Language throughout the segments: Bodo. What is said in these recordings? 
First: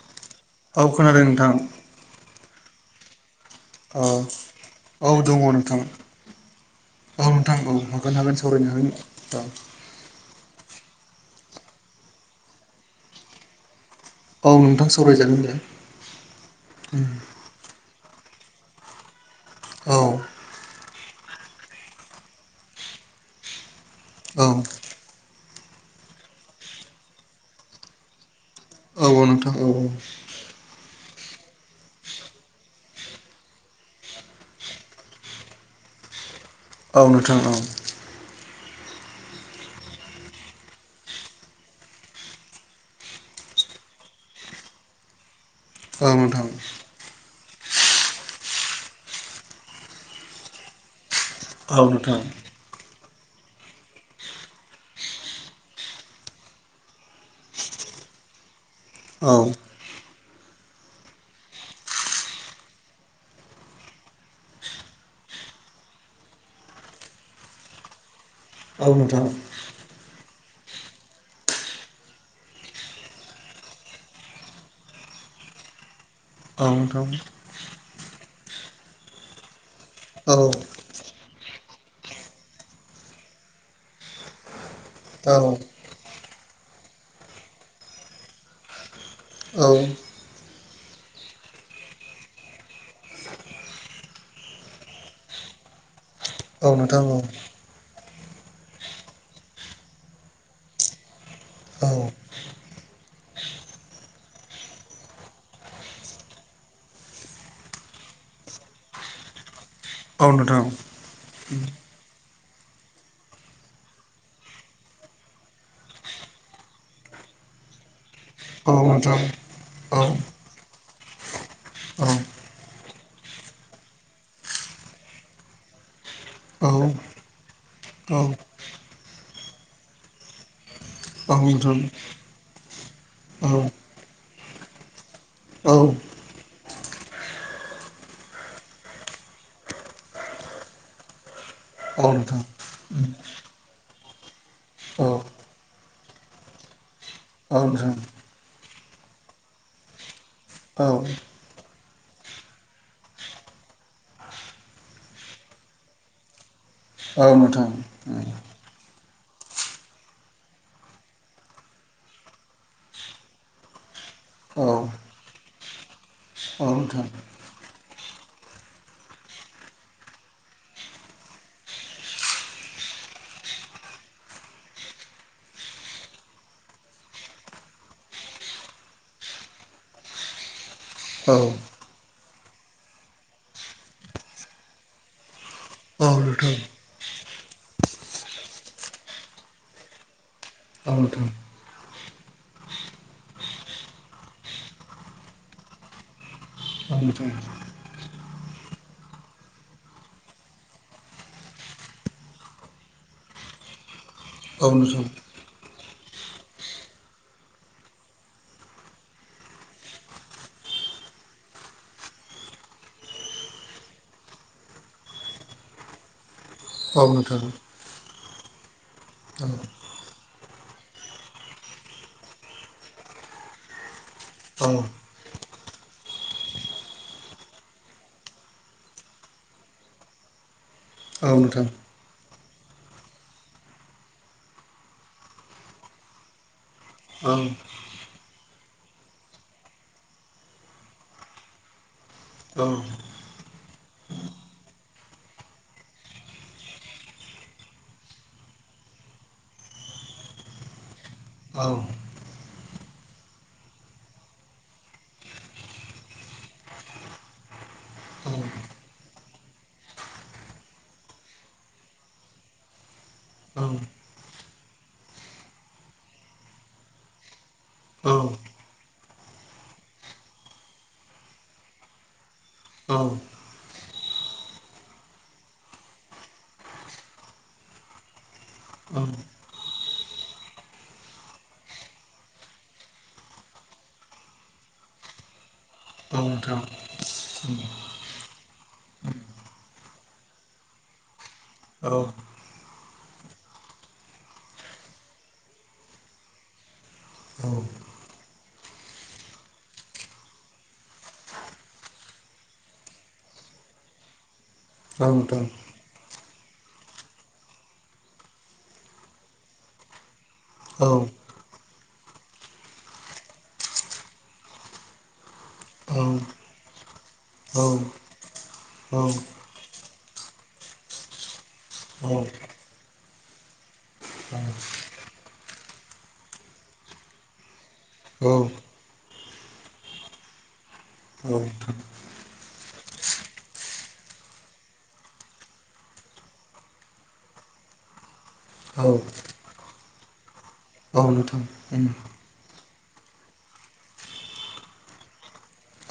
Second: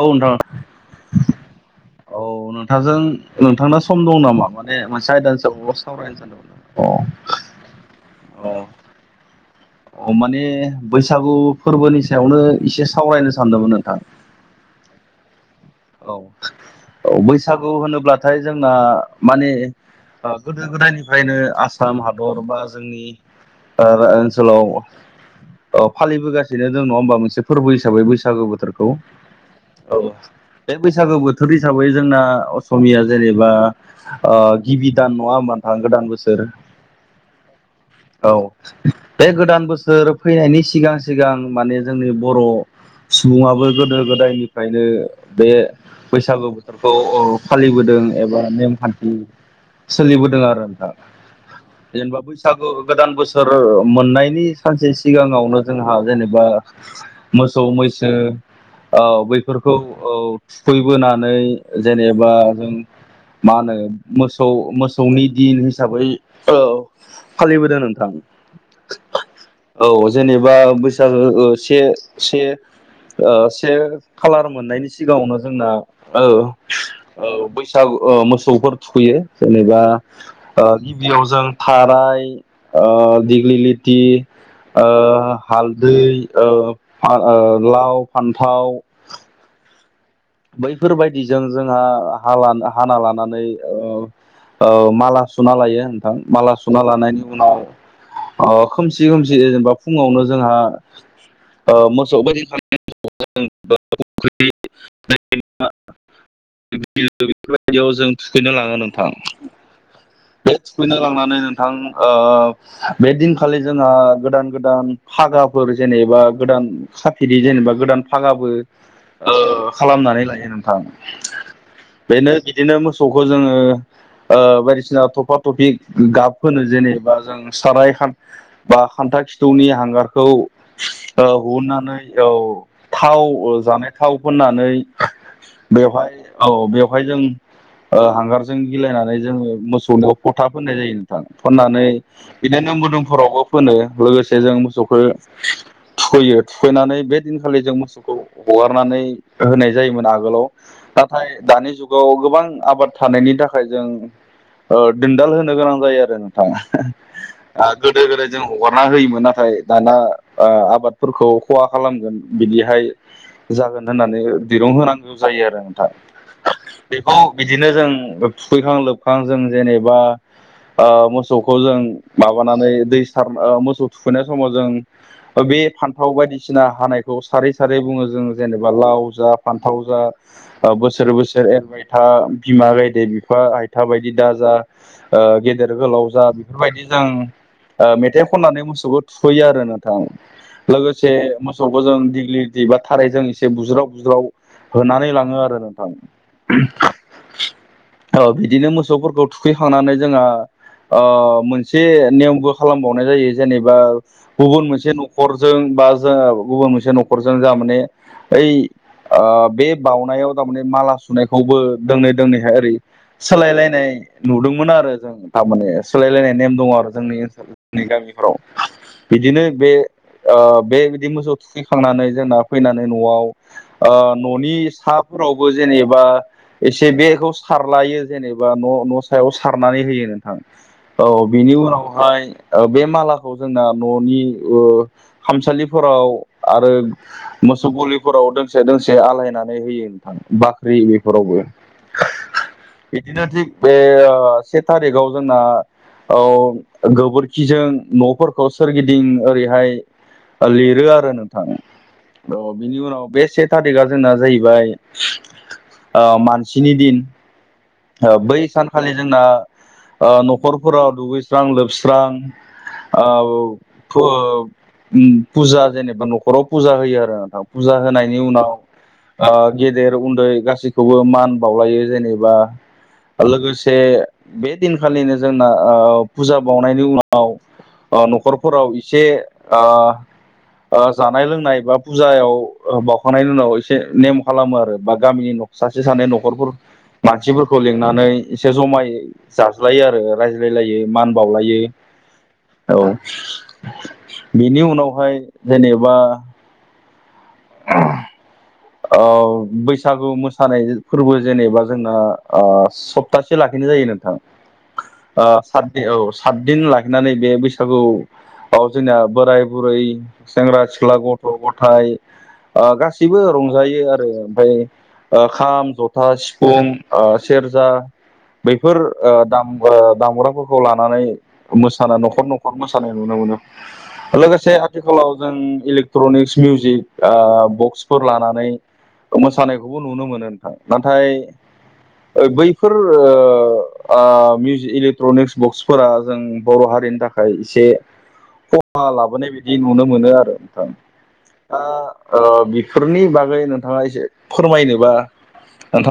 औ औ खोनादों नोंथां औ नोंथांजों। नोंथांना औ सम दं नामा? माने औ मोनसे दङ आयदानिसायावल' नोंथां सावरायनोमोन अ! औ नोंथां औ हागोन हागोन सावरायनो होन औ। अ माने बैसागु फोरबोनि सायावनो एसे सावरायनो सानदोंमोन नोंथां। औ नोंथां सावराय जागोन दे। औ-औ बैसागु होनोब्लाथाय जोंना। माने औ गोदो-गोदायनिफ्रायनो आसाम हादर बा जोंनि। ओ-ओ औ ओनसोलाव औ फालिबोगासिनो जों नङा होमबा? मोनसे फोरबो हिसाबै बैसागु बोथोर। खौ औ। बैसागु बोथोर हिसाबै जोंना असमिया जेनेबा ओ गिबि दान नङा होमबा नोंथां? गोदान बोसोर। औ नोंथां औ। औ बे गोदान बोसोर फैनायनि सिगां-सिगां माने जोंनि बर'। सुबुङाबो गोदो-गोदायनिफ्रायनो बे औ नोंथां बैसागु बोथोरखौ औ। फालिबोदों एबा नेमखान्थि सोलिबोदों आरो नोंथां। औ नोंथां जेनेबा बैसागु गोदान बोसोर। थोर मोननायनि सानसे सिगाङावनो जोंहा जेनेबा मोसौ, मैसो। ओ औ बैफोरखौ थुखैबोनानै जेनेबा जों। मा होनो मोसौ-मोसौनि दिन हिसाबै ओ औ फालिबोदों नोंथां। औ नोंथां। औ जेनेबा बैसागो ओ से-से। ओ से खालार मोननायनि सिगाङावनो जोंना औ गोबां थाव [unintelligible] औ ओ मोसौफोर थुखैयो जेनेबा औ ओ गिबियाव जों थाराय ओ दिग्लिलिथि ओ औ नोंथां औ नोंथां औ नोंथां औ औ हालदै ओ ओ लाव फान्थाव बैफोरबायदिजों जोंहा हाना लानानै ओ ओ माला सुना लायो नोंथां माला सुना नोंथां लानायनि उनाव ओ खोमसि खोमसि जेनेबा फुङावनो जोंहा ओ औ मोसौ [unintelligible] [unintelligible] बिलो बेफोरबायदियाव जों थुखैनो लाङो नोंथां औ बे नोंथां थुखैनो लांनानै नोंथां ओ बे दिनखालि जोंहा गोदान गोदान फागाफोर जेनेबा गोदान साफिदि जेनेबा गोदान फागाबो औ नोंथां ओ खालामनानै लायो नोंथां बेनो बिदिनो मोसौखौ जोङो ओ बायदिसिना थफा थफि गाब होनो जेनेबा जों साराय बा खान्था खिथौनि हांगारखौ हहुननानै औ थाव जानाय थाव फोननानै बेवहाय औ बेवहाय जों ओ हांगारजों गिलायनानै जोङो मोसौनिाव फथा फोननाय जायो नोंथां फोननानै बिदिनो मोदोमफोरावबो फोनो लोगोसे जों मोसौखो थुखैयो थुखैनानै बे दिनखालि जों मोसौखौ हगारनानै होनाय जायोमोन आगोलाव औ नाथाय दानि जुगाव गोबां आबाद थानायनि थाखाय जों ओ दिन्दाल होनो गोनां जायो आरो नोंथा औ आ गोदो नोंथां गोदाय जों अरना होयोमोन नाथाय दाना ओ आबादफोरखौ खहा खालामगोन बिदिहाय जागोन होननानै औ दिरुं होनांगौ जायो आरो नोंथां नोंथां बेखौ बिदिनो जों थुखैखां लोबखां जों जेनेबा ओ मोसौखौ जों माबानानै दै सार ओ मोसौ थुखैनाय समाव जों बे फान्थाव बायदिसिना हानाय खौ सारै सारै बुङो जों जेनेबा लाव जा फान्थाव जा ओ बोसोर औ बोसोर एरबाय था बिमा गायदे बिफा आइथा बायदि दाजा गेदेर औ गोलाव जा नोंथां बेफोरबायदि जों ओ मेथाइ खननानै मोसौखौ थुखैयो आरो नोंथां औ लोगोसे नोंथां मोसौ खौजों दिग्लिलिथि बा थारायजों एसे बुज्राव बुज्राव होनानै लाङो आरो नोंथां [unintelligible] औ बिदिनो मोसौफोरखौ थुखैखांनानै जोंहा ओ मोनसे नियमबो खालामबावनाय जायो जेनेबा औ गुबुन मोनसे नोंथां नखरजों बा जों गुबुन मोनसे नखरजों जा माने ओइ ओ बे बाउनायाव थारमाने माला सुनायखौबो दोंनै दोंनैहाय ओरै सोलायलायनाय नुदोंमोन आरो जों थारमाने सोलायलायनाय नेम दङ आरो औ जोंनि नोंथां ओनसोल जोंनि गामिफोराव बिदिनो बे ओ बे बिदि मोसौ थुखैखांनानै जोंना फैनानै न'आव ओ न'नि औ साफोराव बो जेनेबा एसे बेखौ सारलायो जेनेबा न' न' सायाव सारनानै होयो नोंथां औ बिनि उनावहाय ओ बे मालाखौ जोंना ननि खामसालिफोराव आरो औ मोसौ गलिफोराव दोंसे दोंसे आलायनानै होयो नोंथां बाख्रि बेफोरावबो औ इदिनो थिग बे ओ से थारिखाव जोंना औ गोबोरखिजों न'फोरखौ सोरगिदिं ओरैहाय लिरो आरो नों औ अ बिनि उनाव बे से थारिकआ जोंना जाहैबाय ओ मानसिनि दिन ओ बै सानखालि जोंना ओ न'खरफोराव दुगैस्रां लोबस्रां ओ औ फुओउम पुजा जेनेबा न' खराव पुजा होयो आरो नोंथां पुजा होनायनि उनाव ओ गेदेर उन्दै गासैखौबो मान बावलायो जेनेबा औ औ नोंथां औ नोंथां औ लोगोस से बे दिनखालिनो जोंना ओ फुजा बावनायनि उनाव ओ न'खरफोराव इसे औ औ औ ओ ओ जानाय लोंनाय बा पुजायाव ओ बावखांनायनि उनाव एसे नेम खालामो आरो बा गामिनि न' सासे सानै औ औ न'खरफोर नोंथां मानसिफोरखौ लिंनानै एसे जमायै जाज्लायो आरो रायज्लायलायो मान बावलाय औ औ बेनि उनावहाय जेनेबा औ [unintelligible] ओ बैसागु मोसानाय फोरबो जेनेबा जोंना ओ सप्तासे लाखिनाय जायो नोंथां ओ सातबि औ खातदिन लाखिनानै बे बैसागु आव जोंना बोराय बुरै सेंग्रा सिख्ला गथ' गथाइ ओ गासैबो रंजायो आरो ओमफाय ओ खाम जथा सिफुं ओ सेरजा बैफोर औ ओ दाम ओ दामबग्राफोरखौ लानानै मोसानो न'खर न'खर मोसानाय नुनो मो [unintelligible] लोगोसे आथिखालाव जों इलेक्ट्रनिक्स मिउजिक ओ बक्सफोर लानानै मोसानायखौबो नुनो मोनो नोंथां नाथाय औ ओ बैफोर ओ आ मिउजि इलेक्ट्रनिक्स बक्सफोरा जों बर' हारि रिनि थाखाय एसे खहा लाबोनाय बायदि नुनो मोनो आरो नोंथां नोंथां दा ओ बिफोरनि बागै नोंथाङा एसे फोरमायनोबा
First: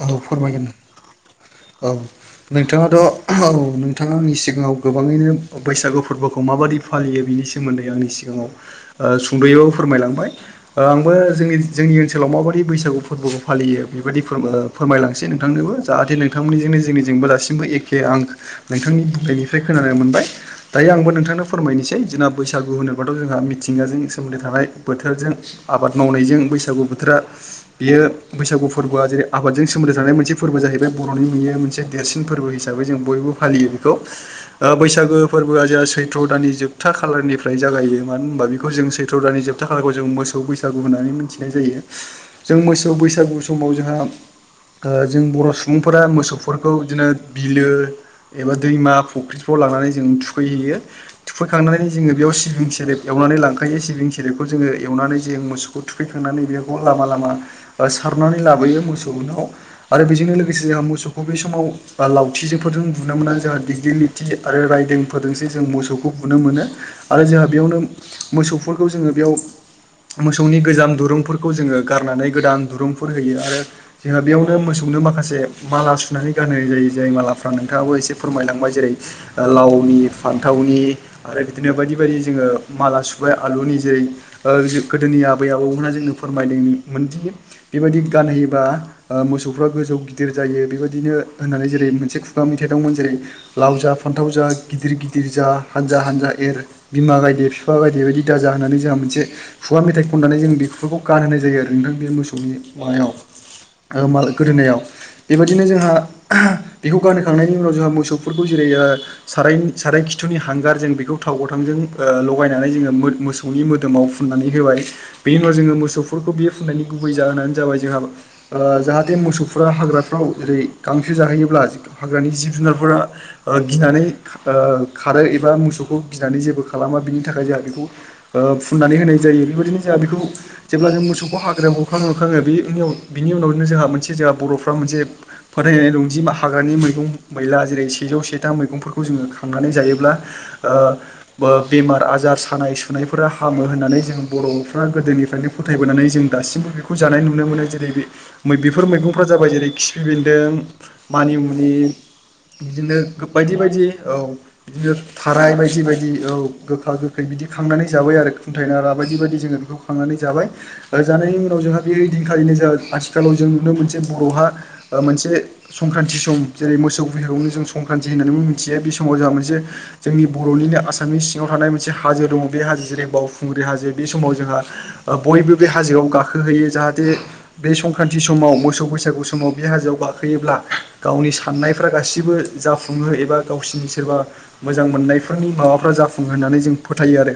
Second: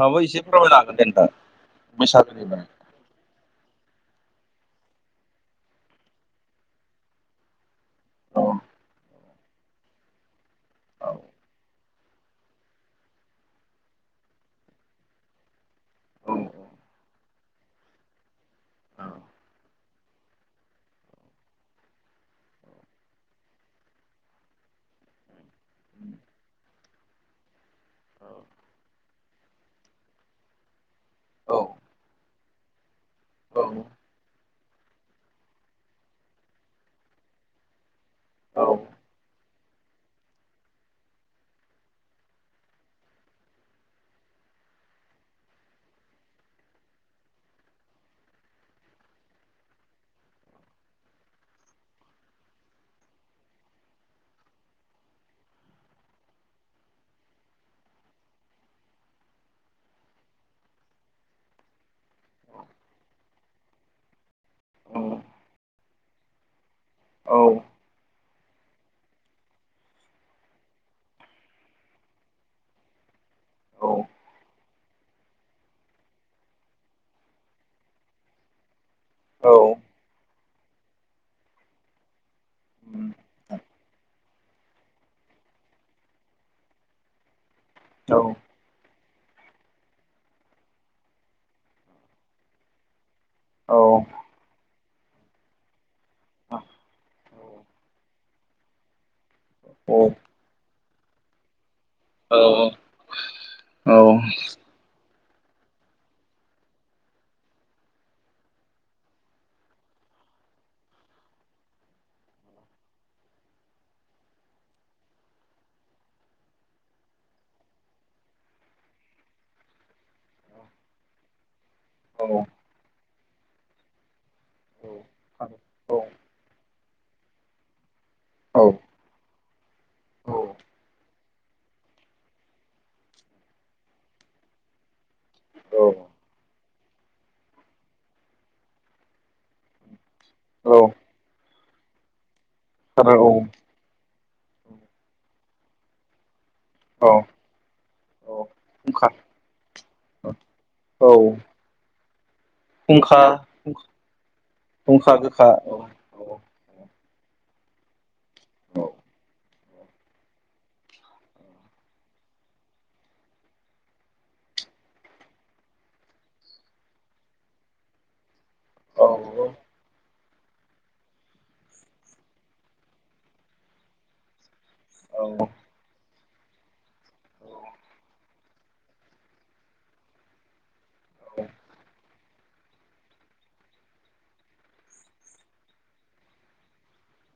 औ एसे फोरमायगोन फोरमायनो हागोन दे नोंथां औ बैसागोनि बागै नोंथाङाथ' औ नोंथाङा आंनि सिगाङाव गोबाङैनो बैसागु फोरबोखौ माबायदि फालियो बिनि सोमोन्दै आंनि औ सिगाङाव ओस सुंद'यैबाबो फोरमायलांबाय ओ औ आंबो जोंनि जोंनि ओनसोलाव माबायदि बैसागु फोरबोखौ फालियो बेबायदि फोरम ओ फोरमायलांनोसै नोंथांनोबो जाहाथे औ नोंथांमोननिजोंनो जोंनिजोंबो दासिमबो एखे आं नोंथांनि बुंनायनिफ्राय खोनानो मोनबाय दायो आंबो नोंथांनो फोरमायनिसै जोंना बैसागु होनोबाथ' जोंहा मिथिंगाजों सोमोन्दो थानाय बोथोरजों आबाद मावनायजों बैसागु बोथोरा बेयो बैसागु फोरबोआ जेरै आबादजों सोमोन्दो थानाय मोनसे फोरबो जाहैबाय बर'नि बियो मोनसे देरसिन फोरबो हिसाबै जों बयबो औ फालियो बिखौ ओ बैसागो फोरबोआ जोंहा सैथ्र' दाननि जोबथा खालारनिफ्राय जागायो मानो होनबा औ बेखौ जों सैथ्र' दाननि जोब था खालारखौ जों मोसौ बैसागु होननानै मिनथिनाय जायो जों मोसौ बैसागु समाव जोंहा ओ जों बर' सुबुंफोरा मोसौफोरखौ इदिनो बिलो एबा दैमा फुख्रिफ्राव लांनानै जों थुखैहैयो थुखैखांनानै जोङो बेयाव सिबिं सेरेब एव नानै लांखायो सिबिं सेरेबखौ जोङो एवनानै जों मोसौखौ थुखैखांनानै बेखौ लामा लामा ओ सार नानै लाबोयो मोसौनाव आरो बेजोंनो लोगोसे जोंहा मोसौ अबे समाव बा लावथिजोंफोरजों बुनो मोना जोंहा दि दिलिथि आरो रायदों औ फोरजोंसो जों मोसौखौ बुनो मोनो आरो जोंहा बेयावनो मोसौफोरखौ जोङो बेयाव मोसौनि गोजाम दुरुंफोरखौ जोङो गारनानै गोदान दुरुंफोर होयो आरो जोंहा बेयावनो मोसौ नो माखासे माला सु नानै गानहोनाय जायो जाय मालाफ्रा नोंथाङाबो एसे फोरमायलांबाय जेरै ओ औ लावनि फान्थावनि आरो बिदिनो बायदि बायदि जोङो माला सुबाय आलुनि जेरै ओज गोदोनि आबै आबौ मोना जोंनो फोरमायदों मोनदि बेबायदि औ गानहैयोबा मोसौफ्रा गोजौ गिदिर जायो बेबायदि बिदिनो होननानै जेरै मोनसे खुगा मेथाइ दंमोन जेरै लाव औ जा फान्थाव जा गिदिर गिदिर जा हानजा हानजा एर बिमा गायदे बिफा गायदे बायदि दाजा होननानै जोंहा मोनसे खुगा मेथाइ खननानै जों बेफोरखौ गानहोनाय जायो आरो नोंथां बे मोसौनि माबायाव मा गोदोनायाव बिदिनो जोंहा बेखौ गानहखांनायनि उनाव जोंहा मोसौफोरखौ जेरै साराय साराय खिथुनि हांगार जों बेखौ थाव गथांजों ओ लगायनानै जोङो मोसौनि मोदोमाव फुननानै होबाय बेनि उन जोङो मोसौफोरखौ बियो फुननायनि गुबै जाहोनानो जाबाय जोंहा आंजाहाथे मोसौफोरा हाग्रा आव ओरै गांसो जाहैयोब्ला हाग्रानि जिब जुनारफोरा ओ गिनानै ओ खा खारो एबा मोसौखौ गिनानै जेबो खालामा बिनि थाखाय जोंहा बेखौ ओ फुननानै होनाय जायो बेबायदिनो जोंहा औ जेब्ला जों मोसौखौ हाग्रायाव गुरखांनो हरखाङो बेनि बिनि उनावनो जोंहा मोनसे जोंहा बर'फ्रा मोनसे फोथायनाय रंजि हाग्रानि मैगं-मैला जेरै सेजौ सेथाम मैगंफोरखौ जोङो खांनानै जायोब्ला ओ बेमार आजार सानाय सुनायफोरा आरो हामो होननानै जों बर'फ्रा गोदोनिफ्रायनो फोथायबोनानै जों दासिमबो बेखौ औ जानाय नुनो मोनो जेरै बेफोर फुंखा मैगंफ्रा जाबाय जेरै खिफि बेन्दों औ मानिमुनि फुंखा बिदिनो बायदि बायदि औ बिदिनो फुंखा गोखा औ थाराय औ बायदि बायदि औ गोखा गोखै बिदि खांनानै जाबाय आरो खुथायनारा बायदि बायदि जोङो बेखौ खांनानै जाबाय ओ जानायनि उनाव जोंहा बे रिदिं खालिनो जोंङा आथिखालाव जों नुनो मोनसे बर'हा मोनसे संक्रान्ति सम जेरै मोसौ बिहुआवनो जों संक्रान्ति होननानै बुङो [unintelligible] बे औ समाव जोंहा मोनसे जोंनि बर'निनो आसामनि सिङाव थानाय मोनसे हाजो दङ बे हाजो जेरै बावखुंग्रि हाजो बे समाव जोंहा ओ बयबो बे हाजोआव गाखोहोयो जाहाथे बे संक्रान्ति समाव मोसौ बैसागु समाव बे हाजोआव गाखोयोब्ला गावनि साननायफ्रा गासिबो जाफुङो एबा गावसिनि सोरबा मोजां मोननायफोरनि माबाफ्रा जाफुङो होननानै जों फोथायो आरो।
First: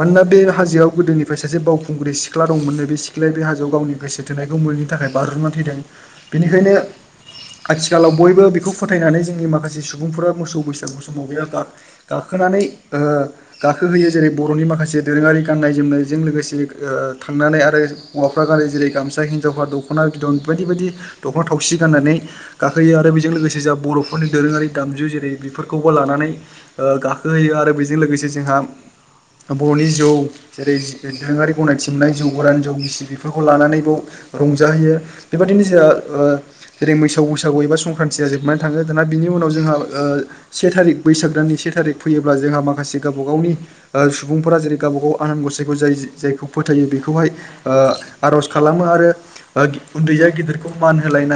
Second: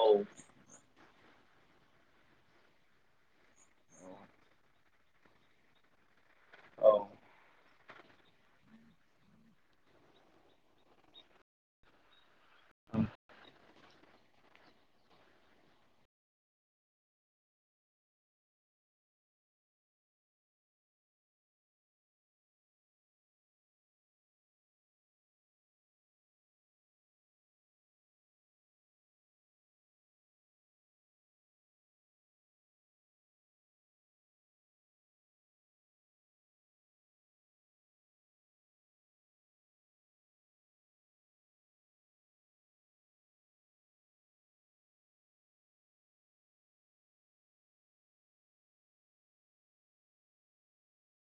औ बे हाजोआव गोदोनि सासे बावखुंग्रि सिख्ला दंमोन नै बे सिख्लाया बे हाजोआव गावनि गोसो थोनायखौ मोनैनि थाखाय बाज्रुमना थैदों। बेनिखायनो औ आथिखालाव बयबो बेखौ फोथायनानै जोंनि माखासे सुबुंफोरा मोसौ बैसागु समाव बे गा-गा गाखोनानै ओ गाखोहोयो जेरै बर'नि माखासे दोरोङारि गाननाय जोमनायजों लोगोसे ओ थांनानै आरो हौवाफ्रा गा थारै जेरै गामसा हिनजावा दख'ना बिदन बायदि बायदि दख'ना थावसि गाननानै गाखोयो आरो बेजों लोगोसे जा बर'फोरनि दोरोङारि दामजु जेरै बेफोरखौबो लानानै ओ गाखो होयो आरो बेजों लोगोसे जोंहा बर'नि जौ जेरै दोरोङारि गनायथि मोननाय जौ गोरान जौ गिसि बेफोरखौ लानानै बाव रंजाहैयो बेबायदिनो जोंहा ओ जेरै मोसौ बैसागु एबा संक्रान्तिया जोबनानै थाङो दाना बिनि उनाव जोंहा ओ से थारिख बैसागदाननि से थारिख फैयोब्ला जोंहा माखासे गावबा गावनि ओ सुबुंफोरा जेरै गावबा गाव आनान गसाइखौ जायो जे जायखौ फोथायो बेखौहाय ओ आर'ज खालामो आरो उन्दैया गिदिरखौ मान होलायना